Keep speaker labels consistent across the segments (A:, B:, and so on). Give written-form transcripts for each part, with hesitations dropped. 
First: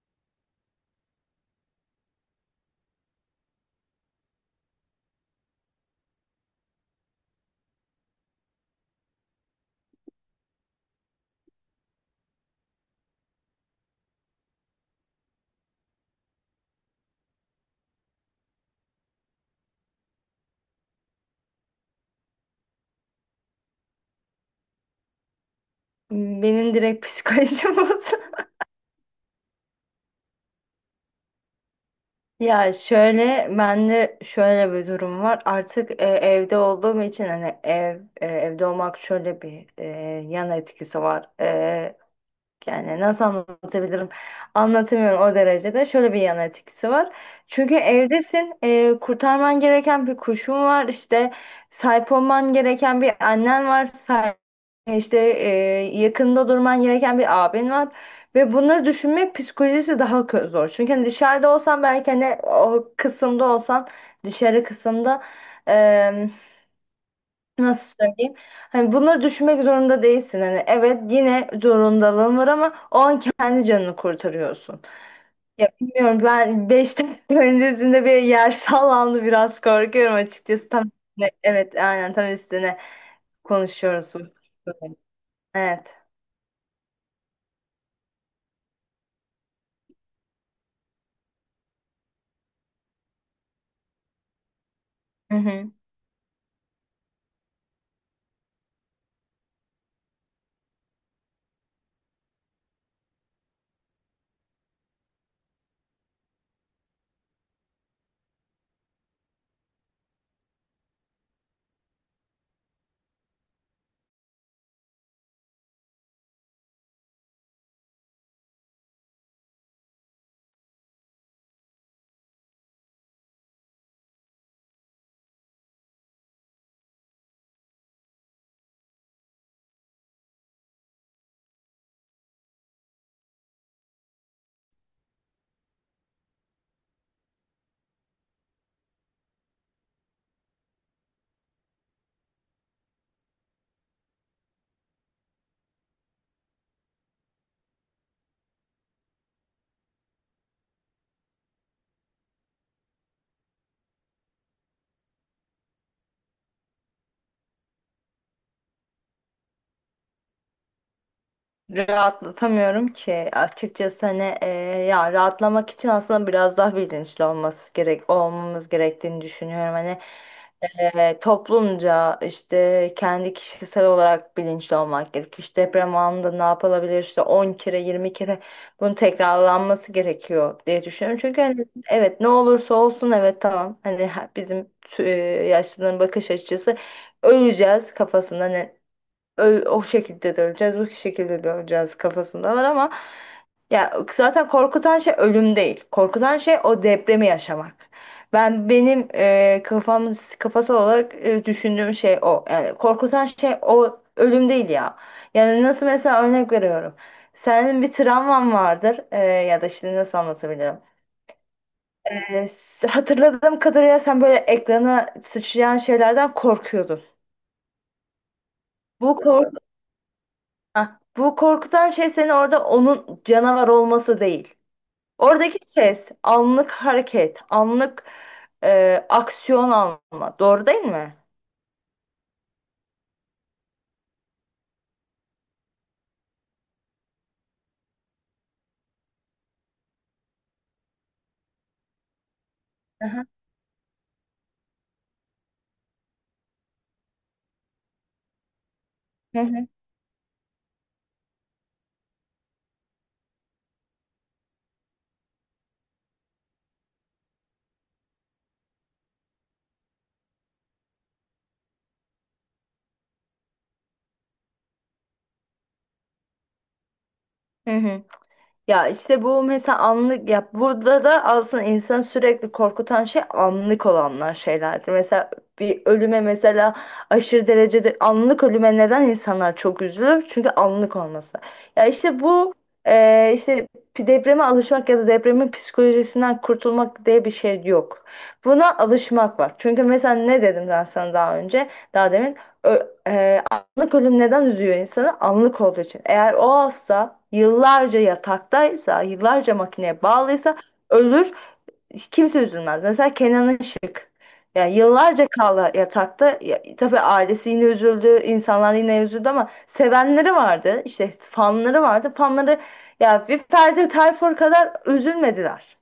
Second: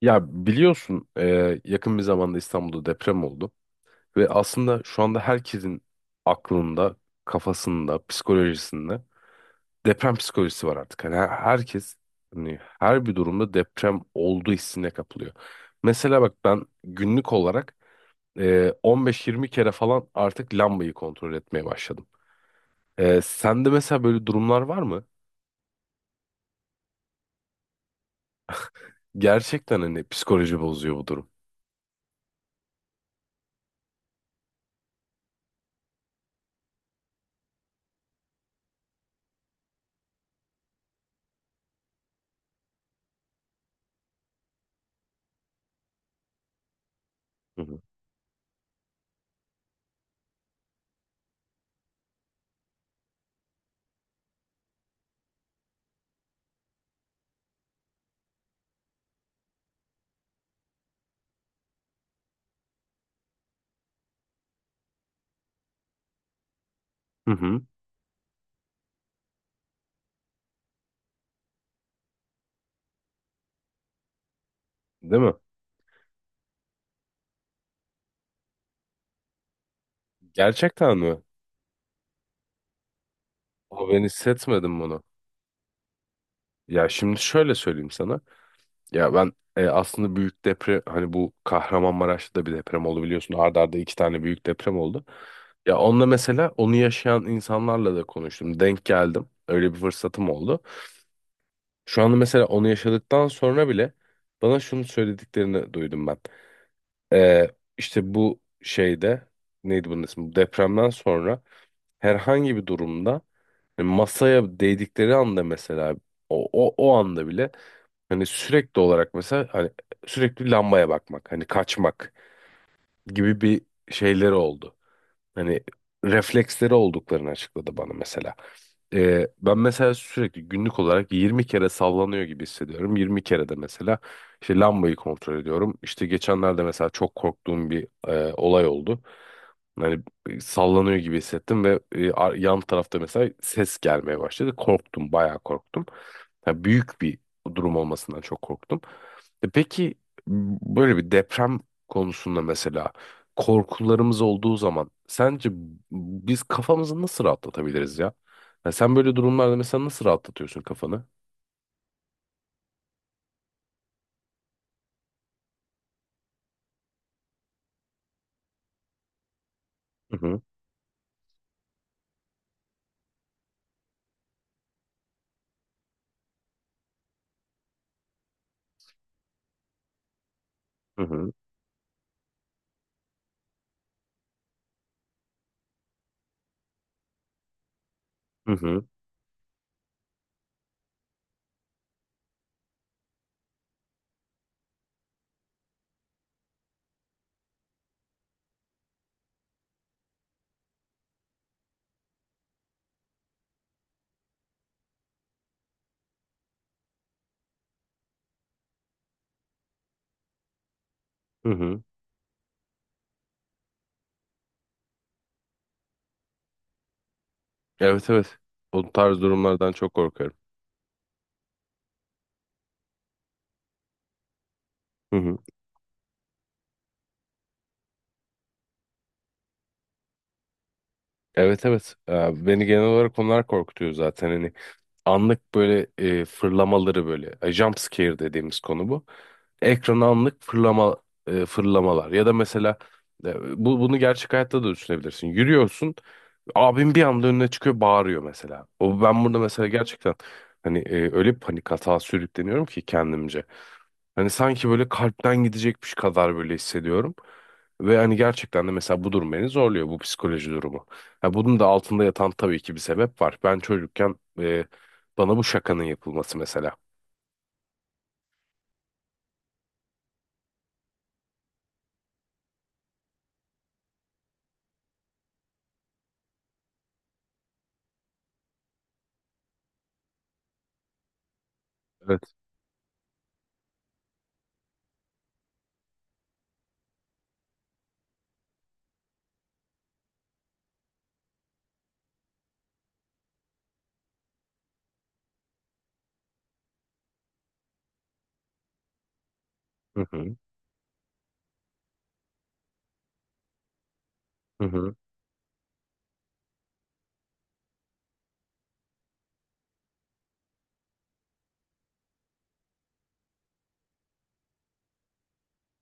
A: Ya biliyorsun yakın bir zamanda İstanbul'da deprem oldu ve aslında şu anda herkesin aklında, kafasında, psikolojisinde deprem psikolojisi var artık. Hani herkes hani her bir durumda deprem olduğu hissine kapılıyor. Mesela bak ben günlük olarak 15-20 kere falan artık lambayı kontrol etmeye başladım. Sende mesela böyle durumlar var mı?
B: Benim direkt psikolojim bozuldu.
A: Gerçekten hani psikoloji bozuyor bu durum.
B: Ya şöyle bende şöyle bir durum var. Artık evde olduğum için hani evde olmak şöyle bir yan etkisi var. Yani nasıl anlatabilirim? Anlatamıyorum o derecede. Şöyle bir yan etkisi var.
A: Hı
B: Çünkü
A: hı.
B: evdesin, kurtarman gereken bir kuşun var, işte sahip olman gereken bir annen var, işte yakında durman gereken bir abin var. Ve bunları düşünmek psikolojisi daha zor. Çünkü hani dışarıda olsan belki hani o kısımda olsan, dışarı kısımda.
A: Hı hı.
B: Nasıl söyleyeyim? Hani bunları düşünmek zorunda değilsin. Hani evet yine zorundalığın var ama o an kendi canını kurtarıyorsun.
A: Değil mi?
B: Ya bilmiyorum ben 5 dakika öncesinde bir yer sallandı, biraz korkuyorum açıkçası. Tam
A: Gerçekten mi?
B: evet, aynen tam üstüne
A: Ama ben
B: konuşuyoruz.
A: hissetmedim bunu.
B: Evet.
A: Ya şimdi şöyle söyleyeyim sana. Ya ben aslında büyük deprem, hani bu Kahramanmaraş'ta da bir deprem oldu biliyorsun. Arda arda iki tane büyük deprem oldu.
B: Hı hı.
A: Ya onunla mesela, onu yaşayan insanlarla da konuştum. Denk geldim. Öyle bir fırsatım oldu. Şu anda mesela onu yaşadıktan sonra bile bana şunu söylediklerini duydum ben. E, işte bu şeyde, neydi bunun ismi? Bu depremden sonra herhangi bir durumda masaya değdikleri anda mesela o anda bile hani sürekli olarak, mesela hani sürekli lambaya bakmak, hani kaçmak gibi bir şeyleri oldu. Hani refleksleri olduklarını açıkladı bana mesela. Ben mesela sürekli günlük olarak 20 kere sallanıyor gibi hissediyorum. 20 kere de mesela işte lambayı kontrol ediyorum. İşte geçenlerde mesela çok korktuğum bir olay oldu. Hani sallanıyor gibi hissettim ve yan tarafta mesela ses gelmeye başladı. Korktum, bayağı korktum. Yani büyük bir durum olmasından çok korktum. E peki böyle bir deprem konusunda mesela korkularımız olduğu zaman sence biz kafamızı nasıl rahatlatabiliriz ya? Ya sen böyle durumlarda mesela nasıl rahatlatıyorsun kafanı?
B: Rahatlatamıyorum ki açıkçası, hani ya rahatlamak için aslında biraz daha bilinçli olması gerek olmamız gerektiğini düşünüyorum. Hani
A: Hı hı,
B: toplumca, işte kendi kişisel olarak bilinçli olmak gerekiyor. İşte deprem anında ne yapılabilir, işte 10 kere 20 kere bunun tekrarlanması gerekiyor diye
A: hı
B: düşünüyorum.
A: hı,
B: Çünkü hani evet, ne olursa olsun, evet tamam, hani yaşlıların bakış açısı öleceğiz kafasında,
A: hı hı,
B: ö- o şekilde döneceğiz, bu şekilde döneceğiz kafasındalar, ama ya zaten korkutan şey ölüm değil. Korkutan şey o depremi yaşamak. Benim kafası olarak düşündüğüm şey o. Yani korkutan şey o ölüm değil ya. Yani nasıl, mesela örnek veriyorum. Senin bir travman vardır ya da, şimdi nasıl anlatabilirim?
A: hı hı.
B: Hatırladığım kadarıyla sen böyle ekrana sıçrayan şeylerden korkuyordun.
A: Evet, evet. O
B: Bu
A: tarz
B: korku
A: durumlardan çok korkarım.
B: Ha, bu korkutan şey senin orada onun canavar olması değil.
A: Hı hı.
B: Oradaki ses, anlık hareket, anlık aksiyon alma. Doğru değil mi?
A: Evet, evet. Beni genel olarak onlar korkutuyor zaten. Hani anlık böyle fırlamaları, böyle jump scare dediğimiz konu bu. Ekrana anlık fırlamalar, ya da mesela
B: Aha.
A: bunu gerçek hayatta da düşünebilirsin. Yürüyorsun, abim bir anda önüne çıkıyor, bağırıyor mesela. O ben
B: Hı
A: burada
B: hı.
A: mesela gerçekten hani öyle bir panik atağa sürükleniyorum ki kendimce. Hani sanki böyle kalpten gidecekmiş kadar böyle hissediyorum. Ve hani gerçekten de mesela bu durum beni zorluyor, bu psikoloji durumu. Ha, bunun da altında yatan tabii ki bir sebep var. Ben çocukken bana bu şakanın yapılması mesela.
B: Hı hı. Ya işte bu, mesela, anlık, ya burada da aslında insanı sürekli korkutan şey anlık olanlar, şeylerdir. Mesela bir ölüme, mesela aşırı derecede anlık ölüme, neden insanlar çok üzülür? Çünkü anlık olması. Ya işte
A: Evet.
B: bu işte depreme alışmak ya da depremin psikolojisinden kurtulmak diye bir şey yok. Buna alışmak var. Çünkü mesela ne dedim ben sana daha önce, daha demin? Ö- e, Anlık ölüm neden üzüyor insanı? Anlık olduğu için. Eğer o hasta yıllarca yataktaysa, yıllarca makineye
A: Hı hı.
B: bağlıysa ölür, kimse üzülmez. Mesela Kenan Işık.
A: Hı
B: Yani
A: hı.
B: yıllarca kaldı yatakta. Ya, tabii ailesi yine üzüldü, insanlar yine üzüldü ama sevenleri vardı, işte fanları vardı. Fanları ya bir Ferdi Tayfur kadar üzülmediler.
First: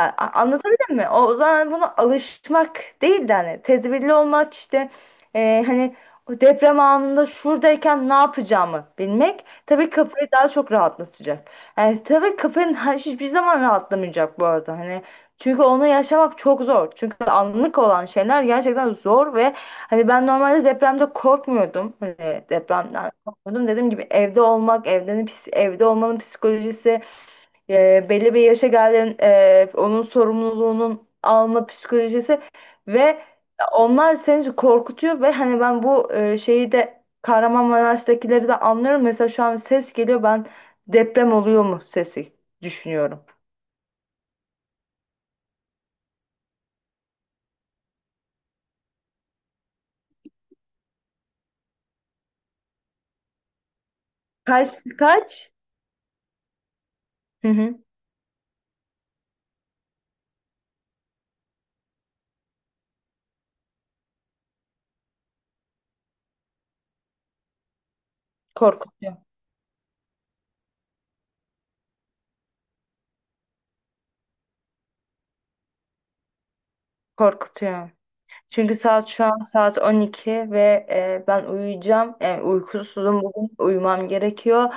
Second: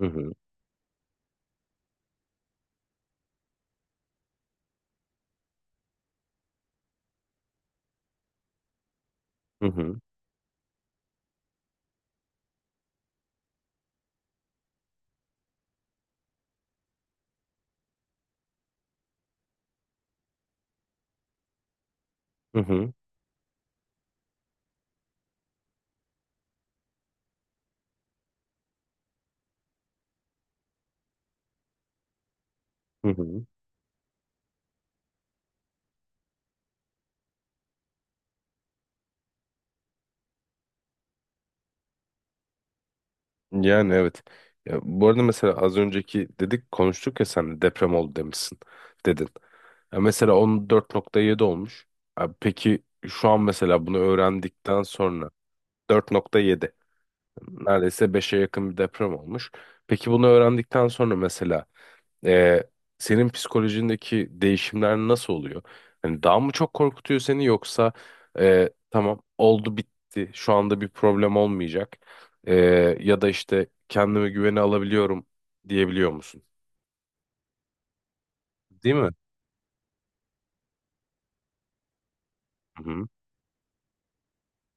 A: Hı hı.
B: anlatabildim mi? O zaman buna alışmak değil de hani tedbirli olmak, işte hani o deprem anında şuradayken ne yapacağımı bilmek,
A: Hı
B: tabii
A: hı.
B: kafayı daha çok rahatlatacak. Yani tabii kafanın hiçbir zaman rahatlamayacak bu arada. Hani çünkü onu yaşamak çok zor. Çünkü anlık olan şeyler gerçekten zor ve hani ben normalde depremde korkmuyordum. Hani
A: Hı hı.
B: depremden korkmuyordum. Dediğim gibi, evde olmak, evde olmanın psikolojisi, belli bir yaşa geldiğin, onun sorumluluğunun alma psikolojisi
A: Hı
B: ve
A: hı.
B: onlar seni korkutuyor ve hani ben bu şeyi de, Kahramanmaraş'takileri de anlıyorum. Mesela şu an ses geliyor, ben deprem oluyor mu sesi düşünüyorum.
A: Yani evet. Ya, bu arada mesela az önceki dedik, konuştuk ya, sen deprem oldu demişsin, dedin. Ya mesela 14,7 olmuş. Abi peki şu an mesela bunu
B: Kaç
A: öğrendikten sonra
B: Kaç?
A: 4,7,
B: Hı hı.
A: neredeyse beşe yakın bir deprem olmuş. Peki bunu öğrendikten sonra mesela ee, senin psikolojindeki değişimler nasıl oluyor? Hani daha mı çok korkutuyor seni, yoksa
B: Korkutuyor.
A: tamam, oldu bitti, şu anda bir problem olmayacak? Ee, Ya da işte kendime güveni alabiliyorum diyebiliyor musun?
B: Korkutuyor. Çünkü
A: Değil
B: saat
A: mi?
B: şu an saat 12 ve ben uyuyacağım. E,
A: Hı hı.
B: uykusuzum bugün. Uyumam gerekiyor.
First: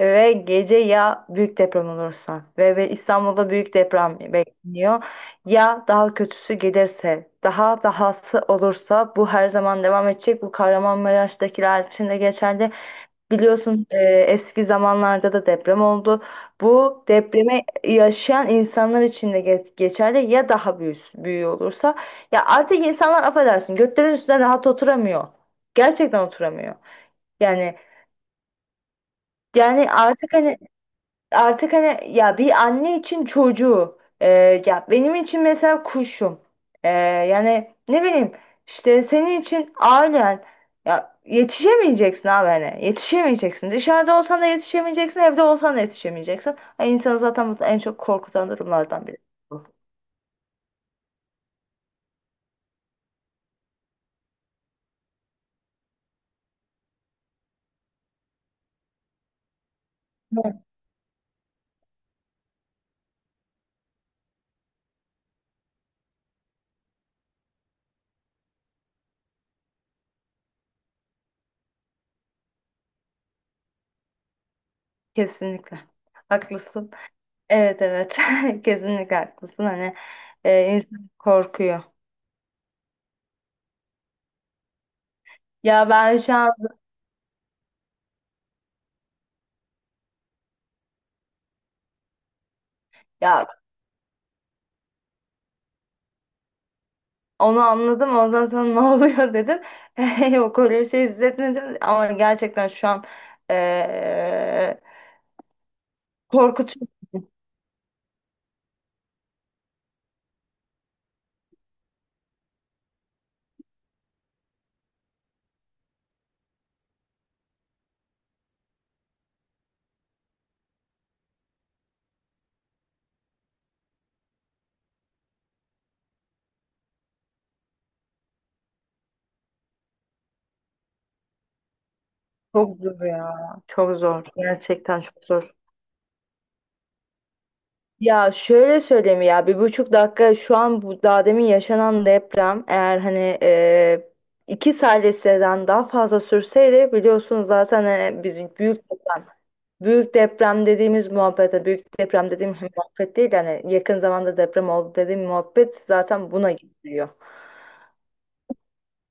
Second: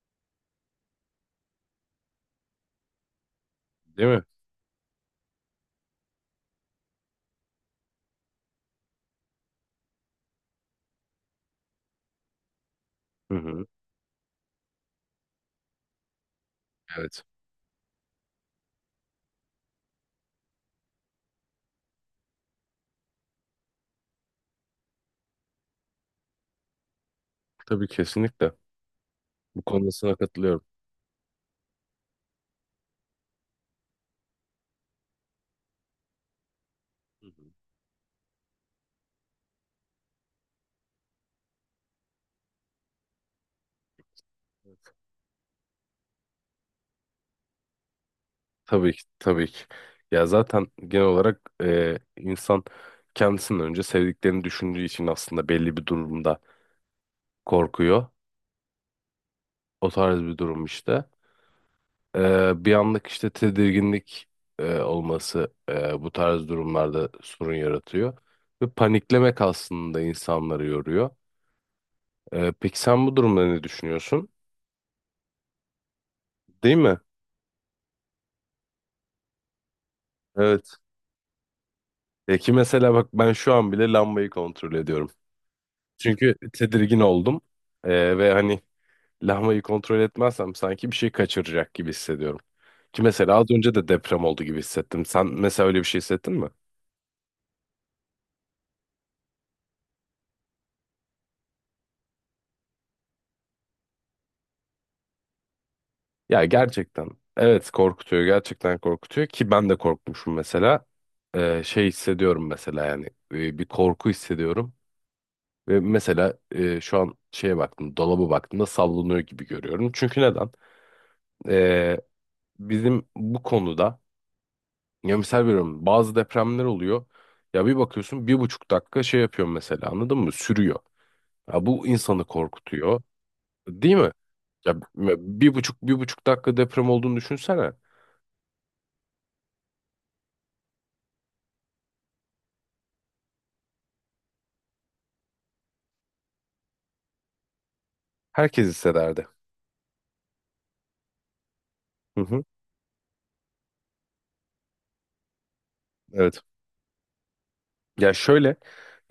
B: Ve gece ya büyük deprem olursa ve, İstanbul'da büyük
A: Değil
B: deprem
A: mi?
B: bekleniyor. Ya daha kötüsü gelirse, daha dahası olursa bu her zaman devam edecek. Bu Kahramanmaraş'takiler için de geçerli.
A: Hı hı.
B: Biliyorsun eski zamanlarda da deprem oldu. Bu
A: Evet.
B: depremi yaşayan insanlar için de geçerli, ya daha büyük, büyüğü olursa. Ya artık insanlar, affedersin, götlerin üstüne rahat oturamıyor. Gerçekten oturamıyor. Yani,
A: Tabii, kesinlikle. Bu konuda
B: yani
A: sana
B: artık hani
A: katılıyorum.
B: artık hani ya bir anne için çocuğu, ya benim için mesela kuşum, E,
A: Hı hı.
B: yani ne bileyim, işte senin için ailen, ya yetişemeyeceksin abi, hani yetişemeyeceksin, dışarıda olsan da
A: Evet.
B: yetişemeyeceksin, evde olsan da yetişemeyeceksin. Ay, insanı zaten bu en çok korkutan
A: Tabii ki,
B: durumlardan biri.
A: tabii ki. Ya zaten genel olarak insan kendisinden önce sevdiklerini düşündüğü için aslında belli bir durumda korkuyor. O tarz bir
B: Evet.
A: durum işte. Bir anlık işte tedirginlik olması bu tarz durumlarda sorun yaratıyor. Ve paniklemek aslında insanları yoruyor. Peki sen bu durumda ne düşünüyorsun?
B: Kesinlikle
A: Değil
B: haklısın,
A: mi?
B: evet evet, kesinlikle haklısın, hani
A: Evet.
B: insan korkuyor,
A: E ki mesela bak, ben şu an bile lambayı kontrol ediyorum.
B: ya ben şu
A: Çünkü
B: an,
A: tedirgin oldum. Ve hani lambayı kontrol etmezsem sanki bir şey kaçıracak gibi hissediyorum. Ki mesela
B: ya.
A: az önce de deprem oldu gibi hissettim. Sen mesela öyle bir şey hissettin mi?
B: Onu anladım. Ondan sonra ne oluyor dedim. Yok, öyle bir şey hissetmedim. Ama gerçekten şu an eee
A: Ya,
B: korkutucu.
A: gerçekten evet, korkutuyor, gerçekten korkutuyor, ki ben de korkmuşum mesela. Şey hissediyorum mesela, yani bir korku hissediyorum ve mesela şu an şeye baktım, dolaba baktığımda sallanıyor gibi görüyorum. Çünkü neden? Ee, Bizim bu konuda, ya misal veriyorum, bazı depremler oluyor, ya bir bakıyorsun 1,5 dakika şey yapıyor mesela, anladın mı, sürüyor. Ya bu insanı
B: Çok
A: korkutuyor,
B: zor ya.
A: değil
B: Çok
A: mi?
B: zor.
A: Ya
B: Gerçekten çok zor.
A: bir buçuk bir buçuk dakika deprem olduğunu düşünsene,
B: Ya şöyle söyleyeyim, ya 1,5 dakika, şu an bu daha demin yaşanan deprem eğer hani 2 saniyeden daha fazla sürseydi, biliyorsunuz zaten biz
A: herkes
B: büyük deprem.
A: hissederdi.
B: Büyük deprem dediğimiz muhabbete, büyük
A: Hı
B: deprem
A: hı,
B: dediğim muhabbet değil, yani yakın zamanda deprem oldu dediğim muhabbet zaten
A: evet.
B: buna gidiyor.
A: Ya şöyle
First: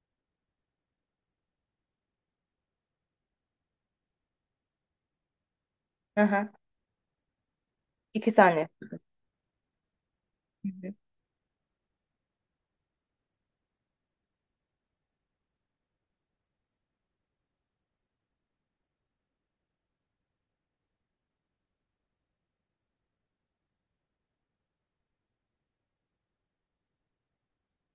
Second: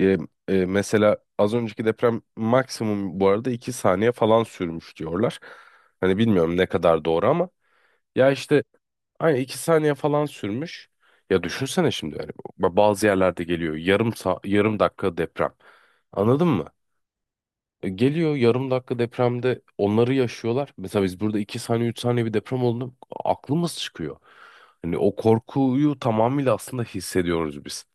A: e, mesela az önceki deprem maksimum bu arada 2 saniye falan sürmüş diyorlar. Hani
B: Hı hı.
A: bilmiyorum ne kadar doğru, ama ya
B: İki
A: işte
B: saniye.
A: aynı, 2 saniye falan
B: Hı
A: sürmüş.
B: hı.
A: Ya düşünsene şimdi yani, bazı yerlerde geliyor yarım yarım dakika deprem. Anladın mı? Geliyor yarım dakika depremde, onları yaşıyorlar. Mesela biz burada 2 saniye 3 saniye bir deprem olduğunda aklımız çıkıyor. Hani o korkuyu tamamıyla aslında hissediyoruz biz.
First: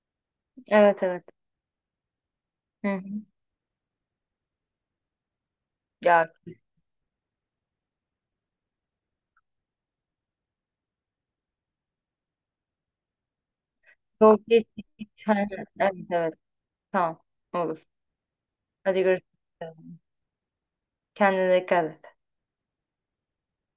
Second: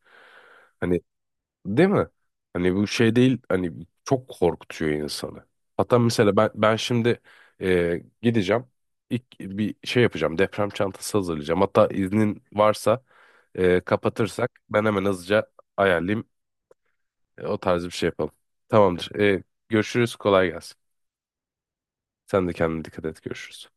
A: Hani,
B: Evet evet.
A: değil mi? Hani bu
B: Hı hı.
A: şey değil, hani çok korkutuyor insanı. Hatta
B: Ya
A: mesela ben şimdi gideceğim, ilk bir şey yapacağım, deprem çantası hazırlayacağım. Hatta iznin varsa
B: çok
A: kapatırsak,
B: geç.
A: ben hemen
B: Geç. Hı hı.
A: hızlıca
B: Evet
A: ayarlayayım.
B: evet. Tamam.
A: O
B: Olur.
A: tarz bir şey yapalım.
B: Hadi
A: Tamamdır.
B: görüşürüz.
A: Görüşürüz, kolay gelsin.
B: Kendine dikkat et.
A: Sen de kendine dikkat et, görüşürüz.